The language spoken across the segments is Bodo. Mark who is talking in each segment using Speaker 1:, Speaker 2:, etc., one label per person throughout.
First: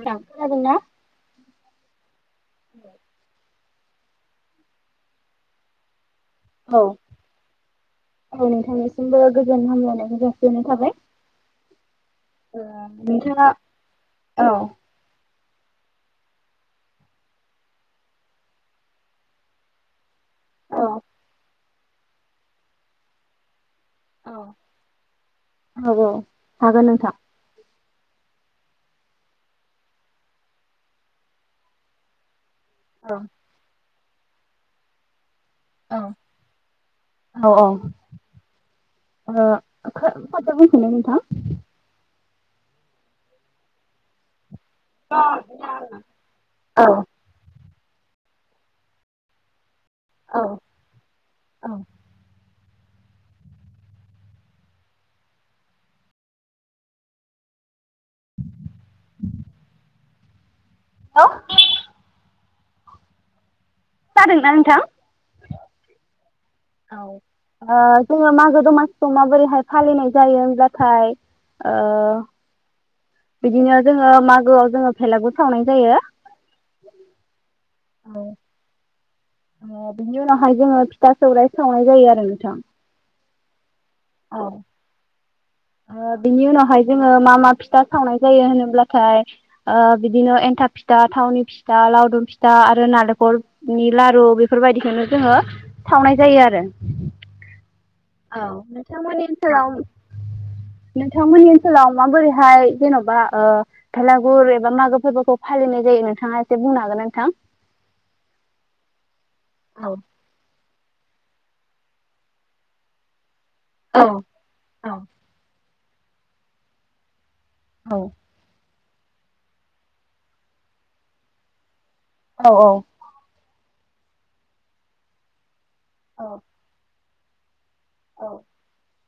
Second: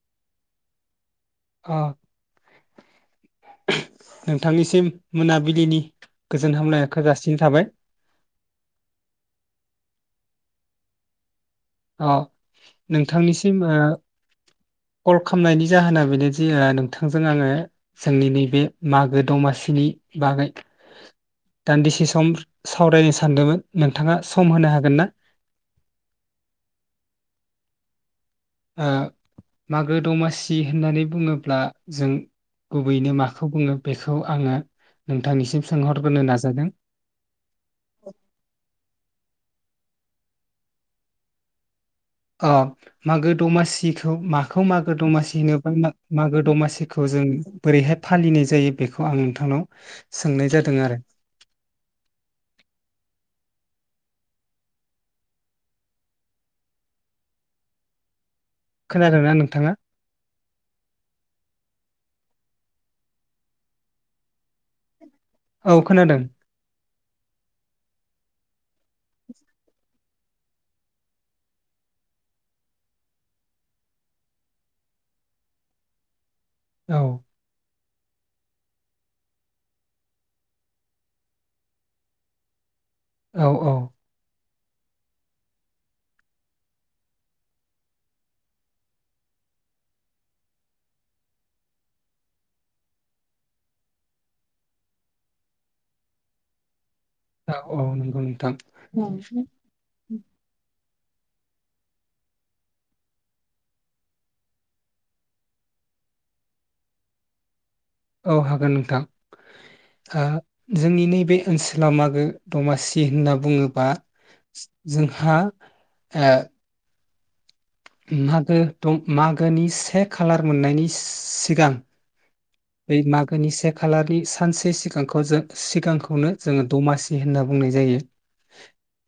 Speaker 1: खोनादोंना?
Speaker 2: अह। नोंथांनिसिम मोनाबिलिनि गोजोन
Speaker 1: औ
Speaker 2: हामलायनायखौ जासिनाय थाबाय
Speaker 1: औ नोंथांनिसिमबो गोजोन हामलायनाय खौ दोननो थाबाय ।
Speaker 2: अ नोंथांनिसिम
Speaker 1: औ
Speaker 2: ओ खालामनायनि जाहोना बेनो जे नोंथांजों आङो जोंनि नैबे मागो दमासिनि बागै
Speaker 1: औ
Speaker 2: दान्दिसे सम सावरायनो सानदोंमोन। नोंथाङा
Speaker 1: औ
Speaker 2: सम होनो हागोन ना?
Speaker 1: औ हागोन नोंथां ।
Speaker 2: ओ मागो गुबैयैनो
Speaker 1: औ
Speaker 2: माखौ बुङो बेखौ आङो नोंथांनिसिम
Speaker 1: औ
Speaker 2: सोंहरबोनो नाजादों
Speaker 1: औ ओ
Speaker 2: ।
Speaker 1: खो खनसे बुंफिनलाय नोंथां।
Speaker 2: अ मागो दमासिखौ मा खौ मागो दमासि होनोबा मागो
Speaker 1: औ
Speaker 2: दमासिखौ जों बोरैहाय फालिनाय जायो बेखौ आं नोंथांनाव
Speaker 1: औ
Speaker 2: सोंनाय जादों आरो ।
Speaker 1: [inaudible]
Speaker 2: खोनादों ना नोंथाङा?
Speaker 1: औ । खोनादोंना नोंथां?
Speaker 2: औ खोनादों
Speaker 1: औ ओ जोङो मागो दमासिखौ माबोरैहाय फालिनाय जायो होनब्लाथाय औ बिदिनो जोङो मागोआव जोङो भेलागुर सावनाय जायो ।
Speaker 2: औ ।
Speaker 1: औ । बिनि उनावहाय जोङो फिथा सौराय सावनाय जायो आरो नोंथां ।
Speaker 2: औ औ ।
Speaker 1: औ । ओ बिनि उनावहाय जोङो मा मा फिथा सावनाय जायो होनोब्लाथाय बिदिनो एन्थाब फिथा, थावनि फिथा, लावदुम फिथा आरो नालेंखलनि लारु बेफोरबायदिखौनो जोङो सावनाय जायो आरो
Speaker 2: औ । औ नंगौ नोंथां।
Speaker 1: नोंथांमोननि ओनसोलाव नोंथांमोननि ओनसोलाव माबोरैहाय जेन'बा भेलागुर एबा मागो फोरबोखौ फालिनाय जायो नोंथाङा एसे बुंनो हागोन नोंथां?
Speaker 2: औ हागोन नोंथां।
Speaker 1: औ
Speaker 2: आ जोंनि नैबे ओनसोलाव मागो दमासि होनना बुङोबा
Speaker 1: औ औ
Speaker 2: जोंहा ओ
Speaker 1: औ
Speaker 2: मागो- मागोनि से खालार मोननायनि सिगां
Speaker 1: औ -औ।
Speaker 2: गोनि से खालारनि सानसे सिगांखौ जों सिगांखौनो जोङो दमासि नै होनना बुंनाय जायो।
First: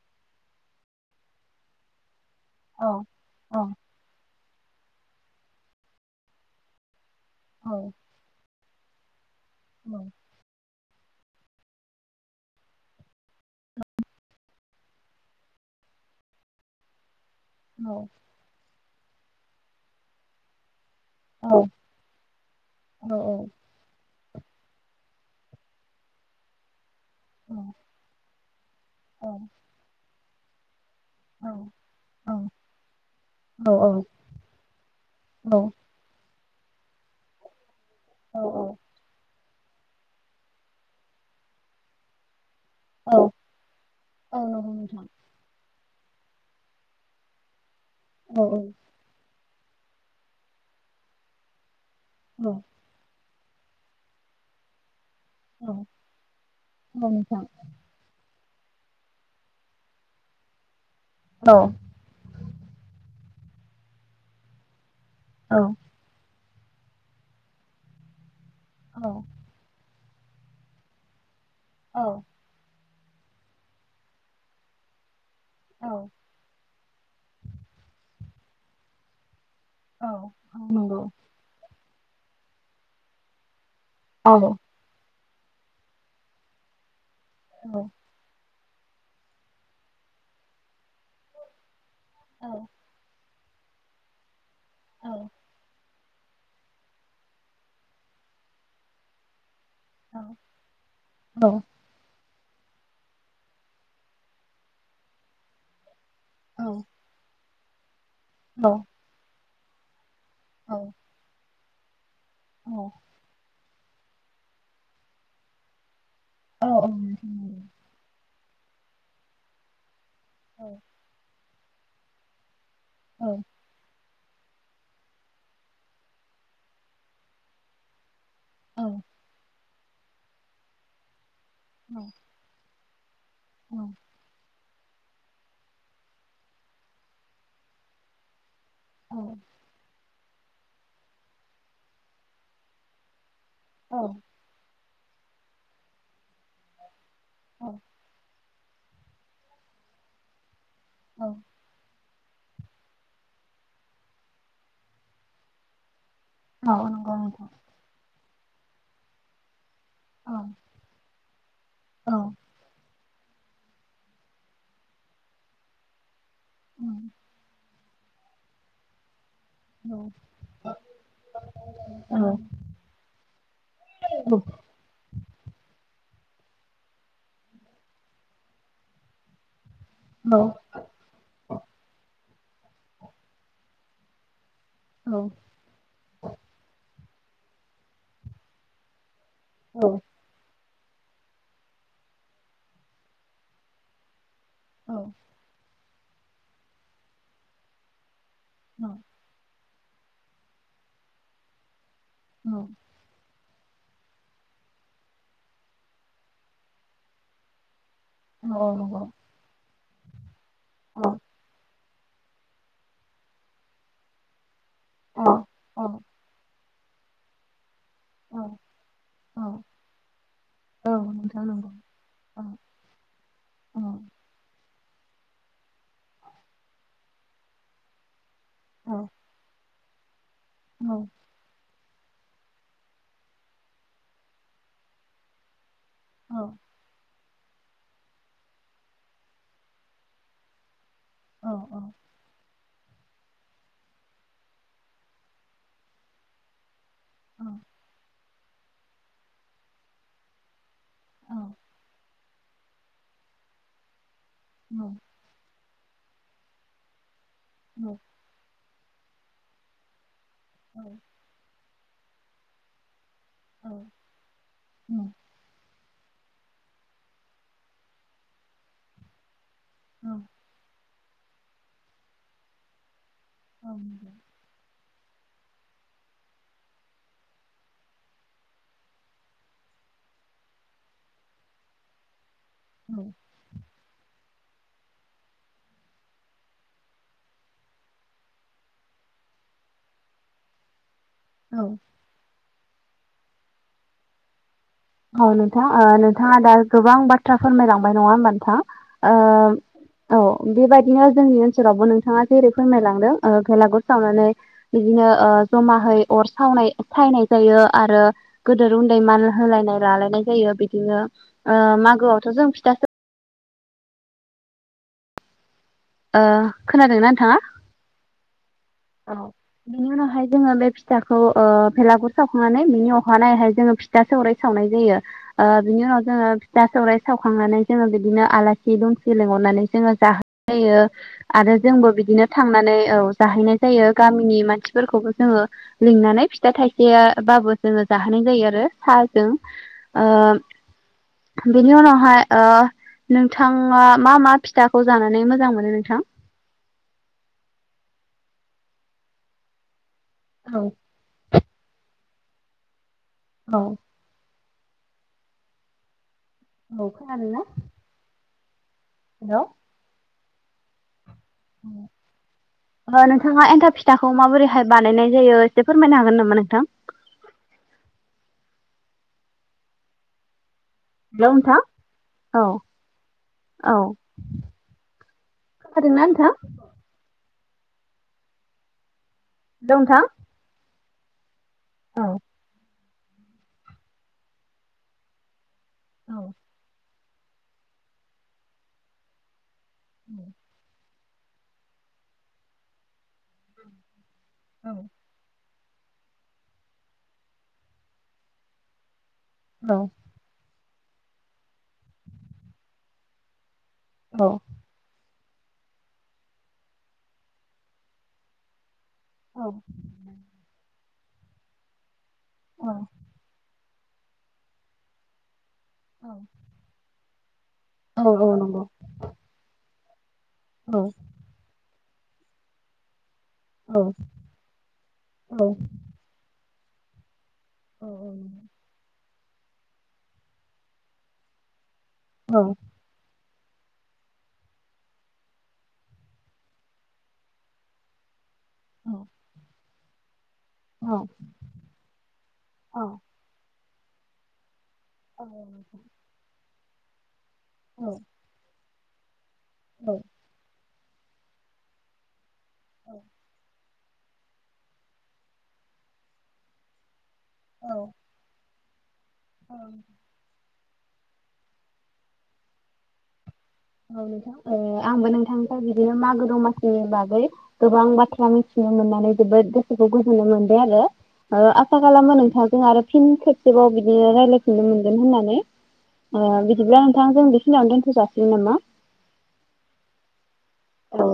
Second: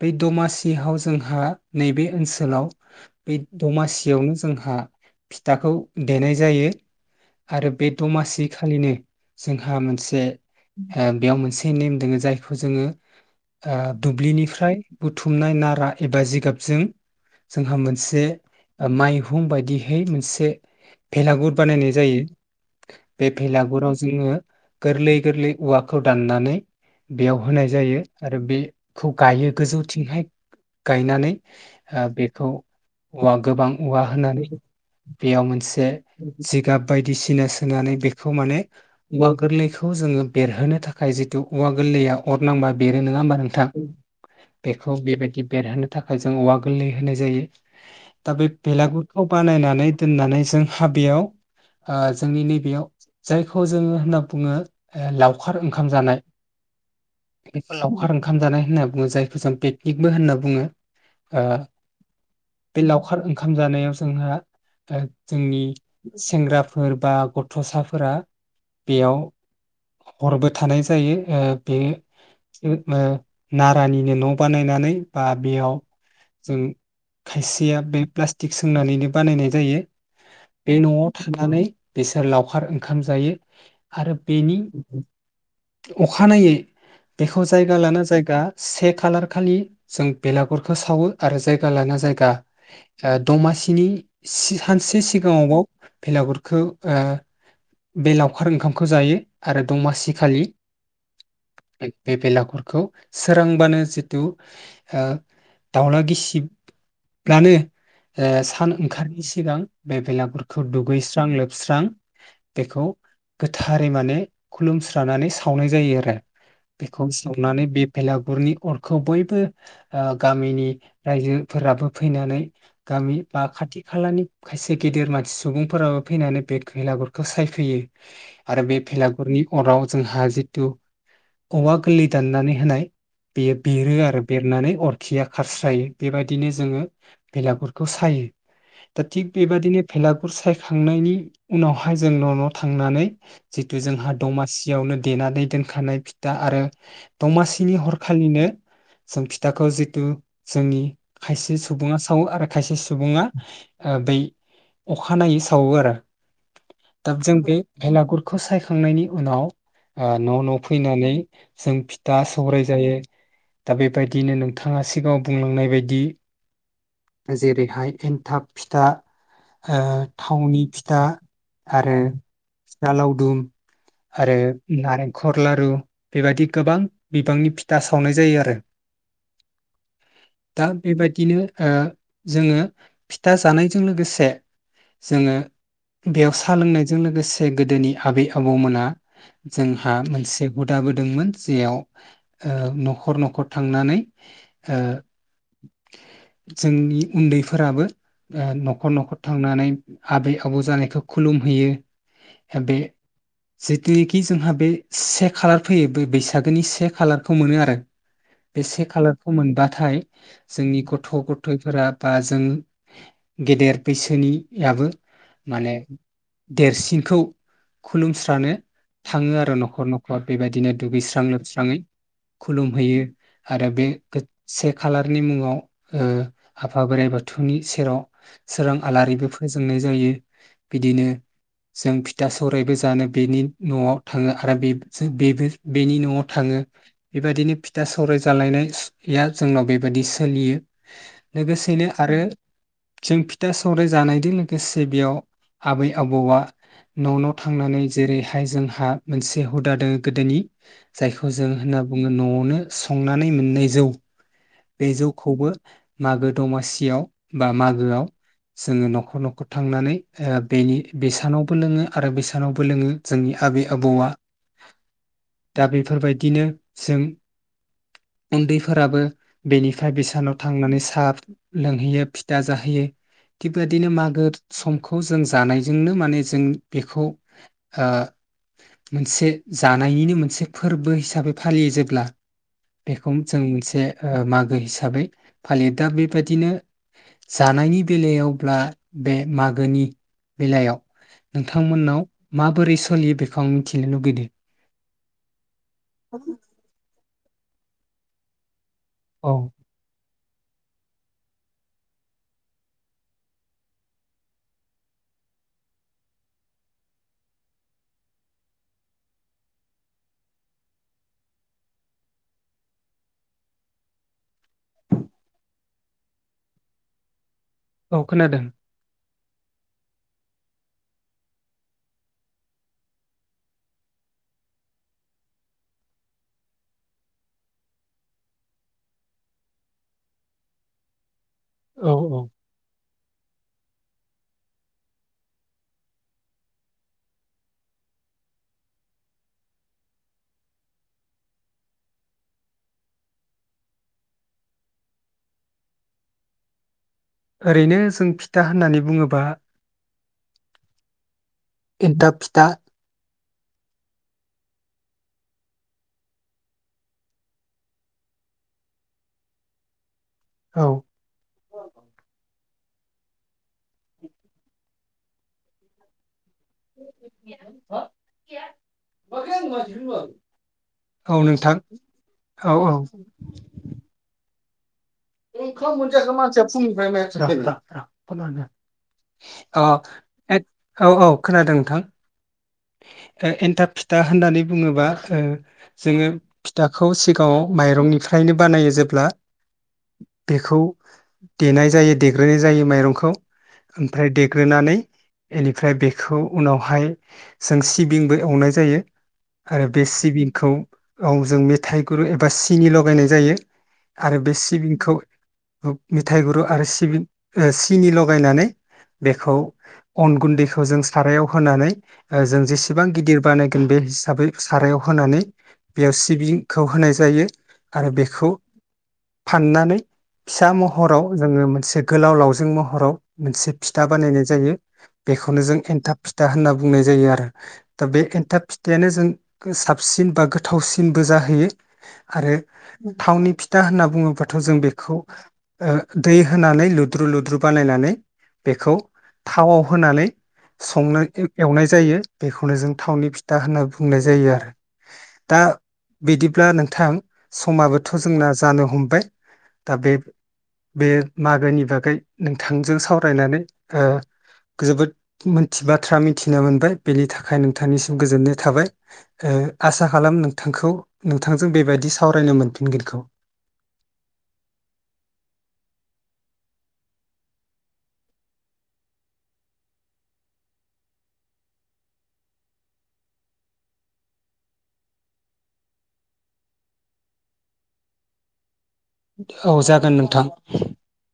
Speaker 2: बै दमासिहाव जोंहा नैबे ओनसो सोलाव
Speaker 1: औ
Speaker 2: बे
Speaker 1: औ
Speaker 2: दमासियावनो जोंहा आ फिथाखौ देनाय जायो।
Speaker 1: औ
Speaker 2: आरो बे दमासि बै खालिनो जोंहा मोनसे बेयाव मोनसे नेम दोङो जायखौ जोङो ओ‌ दुब्लिनिफ्राय बुथुमनाय नारा एबा जिगाबजों जोंहा मोनसे माइहुं बायदिहै मोनसे भेलागुर बानायनाय जायो। बे भेलागुराव जोङो गोरलै- गोरलै औवाखौ दाननानै बेयाव होनाय जायो। आरो बे खौ गायो गोजौथिंहाय गायनानै ओ बेखौ
Speaker 1: औ
Speaker 2: औवा
Speaker 1: औ
Speaker 2: गोबां औवा होनानै बेयाव
Speaker 1: औ
Speaker 2: मोनसे जिगाब बायदिसिना सोनानै खौ
Speaker 1: औ
Speaker 2: माने औवा गोरलैखौ जोङो बेरहोनो थाखाय जितु औवा गोरलैया अर नांबा बेरो
Speaker 1: औ
Speaker 2: नङा होमबा नोंथां
Speaker 1: औ नंगौ
Speaker 2: बेखौ
Speaker 1: नोंथां
Speaker 2: बेबायदि बेरहोनो थाखाय जों औवा गोरलै होनाय जायो थ
Speaker 1: औ
Speaker 2: बे
Speaker 1: औ
Speaker 2: भेलागुरखौ बानायनानै दोननानै जों हाबेयाव जोंनि
Speaker 1: औ
Speaker 2: नैबेयाव जायखौ जोङो होनना बुङो लावखार
Speaker 1: औ
Speaker 2: ओंखाम जानाय
Speaker 1: औ नोंथां
Speaker 2: लावखार ओंखाम जानाय होनना बुङो जायखौ जों पेकनिकबो होनना बुङो
Speaker 1: औ
Speaker 2: बे लावखार ओंखाम जानायाव जोंहा
Speaker 1: औ
Speaker 2: जोंनि सेंग्रा फोर बा गथ'सा फोरा
Speaker 1: औ
Speaker 2: बेयाव हरबो थानाय जायो बे
Speaker 1: औ
Speaker 2: नारानिनो न' बानायनानै बा बेयाव
Speaker 1: औ
Speaker 2: जों खायसेया बे प्लास्टिक सोंनानैनो बानायनाय जायो
Speaker 1: औ औ
Speaker 2: बे
Speaker 1: नंगौ
Speaker 2: न'आव थानानै बिसोर लावखार ओंखाम जायो आरो
Speaker 1: औ
Speaker 2: बेनि अखानायै बेखौ
Speaker 1: औ
Speaker 2: जायगा लाना जायगा से खालार खालि जों बेलागुरखौ सावो आरो जायगा लाना जायगा
Speaker 1: औ
Speaker 2: दमासिनि सानसे
Speaker 1: औ
Speaker 2: सिगाङावबाव बेलागुरखौ बे लावखार ओंखामखौ जायो आरो दमासि
Speaker 1: औ
Speaker 2: खालि
Speaker 1: औ
Speaker 2: बे बेला गुरखौ सोरांबानो जिथु दावला गिसि
Speaker 1: औ
Speaker 2: रब्लानो ओ सान
Speaker 1: नोंथां नंगौ
Speaker 2: ओंखार नि सिगां बे बेलाग गुरखौ
Speaker 1: औ
Speaker 2: दुगैस्रां लोब फोस्रां बेखौ गोद थारै माने खुलुमस्रानानै सावनाय जायो आरो। बेखौ सावनानै
Speaker 1: औ
Speaker 2: बे भलागुरनि अर'खौ बयबो ओ गामिनि रायजो फोराबो फैनानै गामि बा खाथि खालानि खायसे गेदिर मानसि सुबुंफोराबो फैनानै बेदबेलागुर खौ गसाय फैयो । आरो बे
Speaker 1: औ
Speaker 2: भेलागुरनि अराव जों हाजिथु औवा
Speaker 1: औ
Speaker 2: गोलै दाननानै होनाय बेयो बेरो आरो बेरनानै अरखिया खारस्रायो बेबायदिनो जोंङो बेलागुरखौ सायो। दा थिग बे बादिनो फेलाग गुफ सायखांनायनि उनाव हाय जों न' न' थांनानै जिथु जोंहा दमासियावनो देनानै दोनखानाय फिथा आरो दमासिनि हरखालिनो सों फिथाखौ जितु जोंनि खायसे सुबुंङा सावो आरो खायसे सुबुंङा बै अखानायै सावो आरो।
Speaker 1: नंगौ नोंथां
Speaker 2: दाब जों
Speaker 1: औ
Speaker 2: बे भेलागुर खौ सायखांनायनि उनाव आ न' न' फैनानै जों फिथा
Speaker 1: औ
Speaker 2: सौराय जायो। दा बेबायदिनो नोंथांङा सिगांङाव बुंलांनाय बायदि
Speaker 1: उम
Speaker 2: जेरै हाय एन्थाब फिथा ओ
Speaker 1: औ
Speaker 2: थावनि फिथा आरो
Speaker 1: औ
Speaker 2: फिथा लावदुम आरो नारें खर लारु बेबायदि गोबां बिबांनि फिथा सावनाय जायो आरो।
Speaker 1: नंगौ
Speaker 2: दा बेबादिनो जोङो फिथा जानायजों लोगोसे जोङो बेयाव सोलोंनाय बेजों लोगोसे गोदोनि आबै आबौमोना
Speaker 1: औ औ
Speaker 2: जोंहा मोनसे हुदाबोदोंमोन जेयाव ओ न'खर न'खर थांनानै ओ [inaudible] जोंनि उन्दैफोराबो ओ न'खर न'खर थांनानै आबै आबौ जानायखौ खुलुमहैयो आबे जिथुनिखि जोंहा बे से खालार फैयो बे बैसागोनि से खालारखौ मोनो आरो बे से खालारखौ मोनबा थाय जोंनि गथ' गथ फोरा बा जों गेदेर बैसोनि याबो माने
Speaker 1: औ
Speaker 2: देरसिनखौ खुलुमस्रानो थांङो
Speaker 1: औ औ
Speaker 2: आरो न'खर न'खर बेबायदिनो
Speaker 1: औ
Speaker 2: दुगैस्रां
Speaker 1: नोंथां नंगौ
Speaker 2: लोबस्राङै
Speaker 1: औ
Speaker 2: खुलुमहैयो आरो
Speaker 1: औ
Speaker 2: बे गो से खालारनि मुंङाव ओ आफा बोराइ बाथौनि सेराव सोरां
Speaker 1: औ
Speaker 2: आलारिबो फोजोंनाय जा जायो।
Speaker 1: औ
Speaker 2: बिदिनो जों फिथा सौरायबो जानो बिनि न'आव थांङो आरो बि जो बेबो बेनि न'आव
Speaker 1: औ
Speaker 2: थांङो। बेबायदिनो फिथा सौराय जालायनाया जोंनाव बेबायदि सोलियो
Speaker 1: औ औ
Speaker 2: लोगोसेनो आरो जों फिथा सौराय जानायजों लोगोसे बेयाव आबै आबौआ न' न'
Speaker 1: औ
Speaker 2: थांनानै जेरै हाय जोंहा मोनसे हुदा दोंङ गोदोनि। जायखौ जों होनना बुंङो न'आवनो संनानै मोननाय जौ।
Speaker 1: औ औ
Speaker 2: बे जौखौबो मागो दमासियाव बा मागोआव जोङो न'खर न'खर थांनानै ओ बेनि
Speaker 1: औ
Speaker 2: बेसानावबो लोङो आरो बेसानावबो लोङो जोंनि आबै
Speaker 1: औ
Speaker 2: आबौआ। दा बे फोरबायदिनो जों उन्दैफोराबो बेनिफ्राय बेसानाव थांनानै साहा लोंहैयो फिथा जाहैयो। थिग बेबादिनो मागो सम खौ जों जानायजोंनो माने जों बेखौ ओ मोनसे जानायनिनो मोनसे फोरबो हिसाबै फालियो जेब्ला बेखौ जों मोनसे ओ मागो हिसाबै फालियो। दा बेबायदिनो जानायनि बेलायावब्ला बे मागोनि बेलायाव
Speaker 1: औ
Speaker 2: नोंथांमोननाव माबोरै सोलियो बे
Speaker 1: औ नों थां नोंथाङा दा गोबां बा थ्रा फोरमायलांबाय नङा होनबा नोंथां?
Speaker 2: औ
Speaker 1: ओम औ बेबायदिनो जोंनि ओनसोलावबो नोंथाङा जेरै फोरमायलांदों ओ बेलागुर सावनानै बिदिनो ओ जमाहै अर सावनाय सायनाय जायो आरो गोदोर उन्दै मान होलायनाय लालायनाय जायो बिदिनो ओ मागोआवथ' जों फिथासो ओ खोनादोंना नोंथाङा?
Speaker 2: औ खोनादों।
Speaker 1: औ बिनि उनावहाय जोङो बे फिथाखौ ओ भेलागुर सावखांनानै बिनि अखानायैहाय जोङो फिथा सौराइ सावनाय जायो। ओ बिनि उनाव जोङो फिथा सौराइ सावखांनानै जोङो बिदिनो आलासि दुमसि लिंहरनानै जोङो जाहो यो। आरो जोंबो
Speaker 2: औ औ
Speaker 1: बिदिनो थांनानै औ। जाहैनाय जायो गामिनि मानसिफोरखौबो जोङो लिंनानै फिथा थाइसे बाबो जोङो जाहोनाय जायो आरो साहाजों। ओ बेनि उनावहाय ओ नोंथाङा मा मा फिथाखौ जानानै मोज जां मोनो नोंथां?
Speaker 2: ओरैनो जों फिथा होननानै बुङोबा
Speaker 1: औ।
Speaker 2: एनथाब फिथा
Speaker 1: औ। ओ खोनादों ना? हेल'
Speaker 2: औ।
Speaker 1: ओ नोंथाङा एन्थाब फिथाखौ माबोरैहाय बानायनाय जायो एसे फोरमायनो हागोन नामा
Speaker 2: [inaudible] [inaudible]
Speaker 1: नों
Speaker 2: औ नोंथां औ औ
Speaker 1: औ
Speaker 2: ओंखाम
Speaker 1: खोनादोंना
Speaker 2: मोनजायाखै
Speaker 1: नोंथां?
Speaker 2: मानसिया फुंनिफ्राय म [unintelligible]
Speaker 1: हेलौ नोंथां
Speaker 2: [unintelligible] औ औ खोनादों नोंथां एन्थाब फिथा होननानै बुङोबा ओ जोङो फिथाखौ सि ओव माइरंनिफ्रायनो बानायो जेब्ला बेखौ देनाय जायो देग्रोनाय जायो माइरंखौ ओमफ्राय देग्रोनानै एनि ओमफ्राय बेखौ उनावहाय जों सिबिंबो एवनाय जायो आरो बे सिबिंखौ औ जों मेथाइ गुरु एबा सिनि लगायनाय जायो आरो बे सिबिंखौ मिथायाइ गुरु आरो सिबि सिनि लगायनानै बेखौ अन गुन्दैखौ जों सारायाव होनानै जों जेसेबां गिदिरबानो बे हिसाबै सारायाव होनानै बेयाव सिबिंखौ होनाय जायो आरो बेखौ फाननानै फिसा महराव जोङो मोनसे गोलाव लावजों महराव। मोनसे फिथा बानायनाय जायो बेखौनो जों एन्थाब फिथा होनना बुं जायो आरो दा बे एनथाब फिथाइानो जों साबसिन बा गोथावसिनबो जाहैयो आरो दा होनना बुङोबाथ जों बेखौ दै होनानै लुद्रु लुद्रु बानायनानै बेखौ थावाव होनानै संनो एवनाय जायो बेखौनो जों थावनि फिथा होनना बु बुंनाय जायो आरो दा बिदिब्ला नों थां समाबोथ' जोंना जानो हम बाय दा बे बे मागोनि बागै नोंथांजों सावरायनानै ओ जोबोद मोनथि बाथ्रा मिथि नो मोनबाय बेनि थाख आखाय नोंथांनिसिम गोजोननाय थाबाय ओ आसा खालाम नोंथांखौ नोंथांजों बेबायदि सावरायनो मोनफिनगोनखौ
Speaker 1: औ नोंथां आंबो नोंथांनिफ्राय बिदिनो मागो दमासिनि बागै गोबां बाथ्रा मिथिनो मोननानै जोबोद गोसोखौ गोजोननाय मोनदों आरो ओआसा खालामो नोंथांजों आरो फिन खेबसेबाव बिदिनो रायजलायफिननो मोनगोन होननानै ओ बिदिब्ला नोंथांजों बेखिनियावनो दोनथ' जासिगोन नामा
Speaker 2: औ जागोन नोंथां
Speaker 1: औ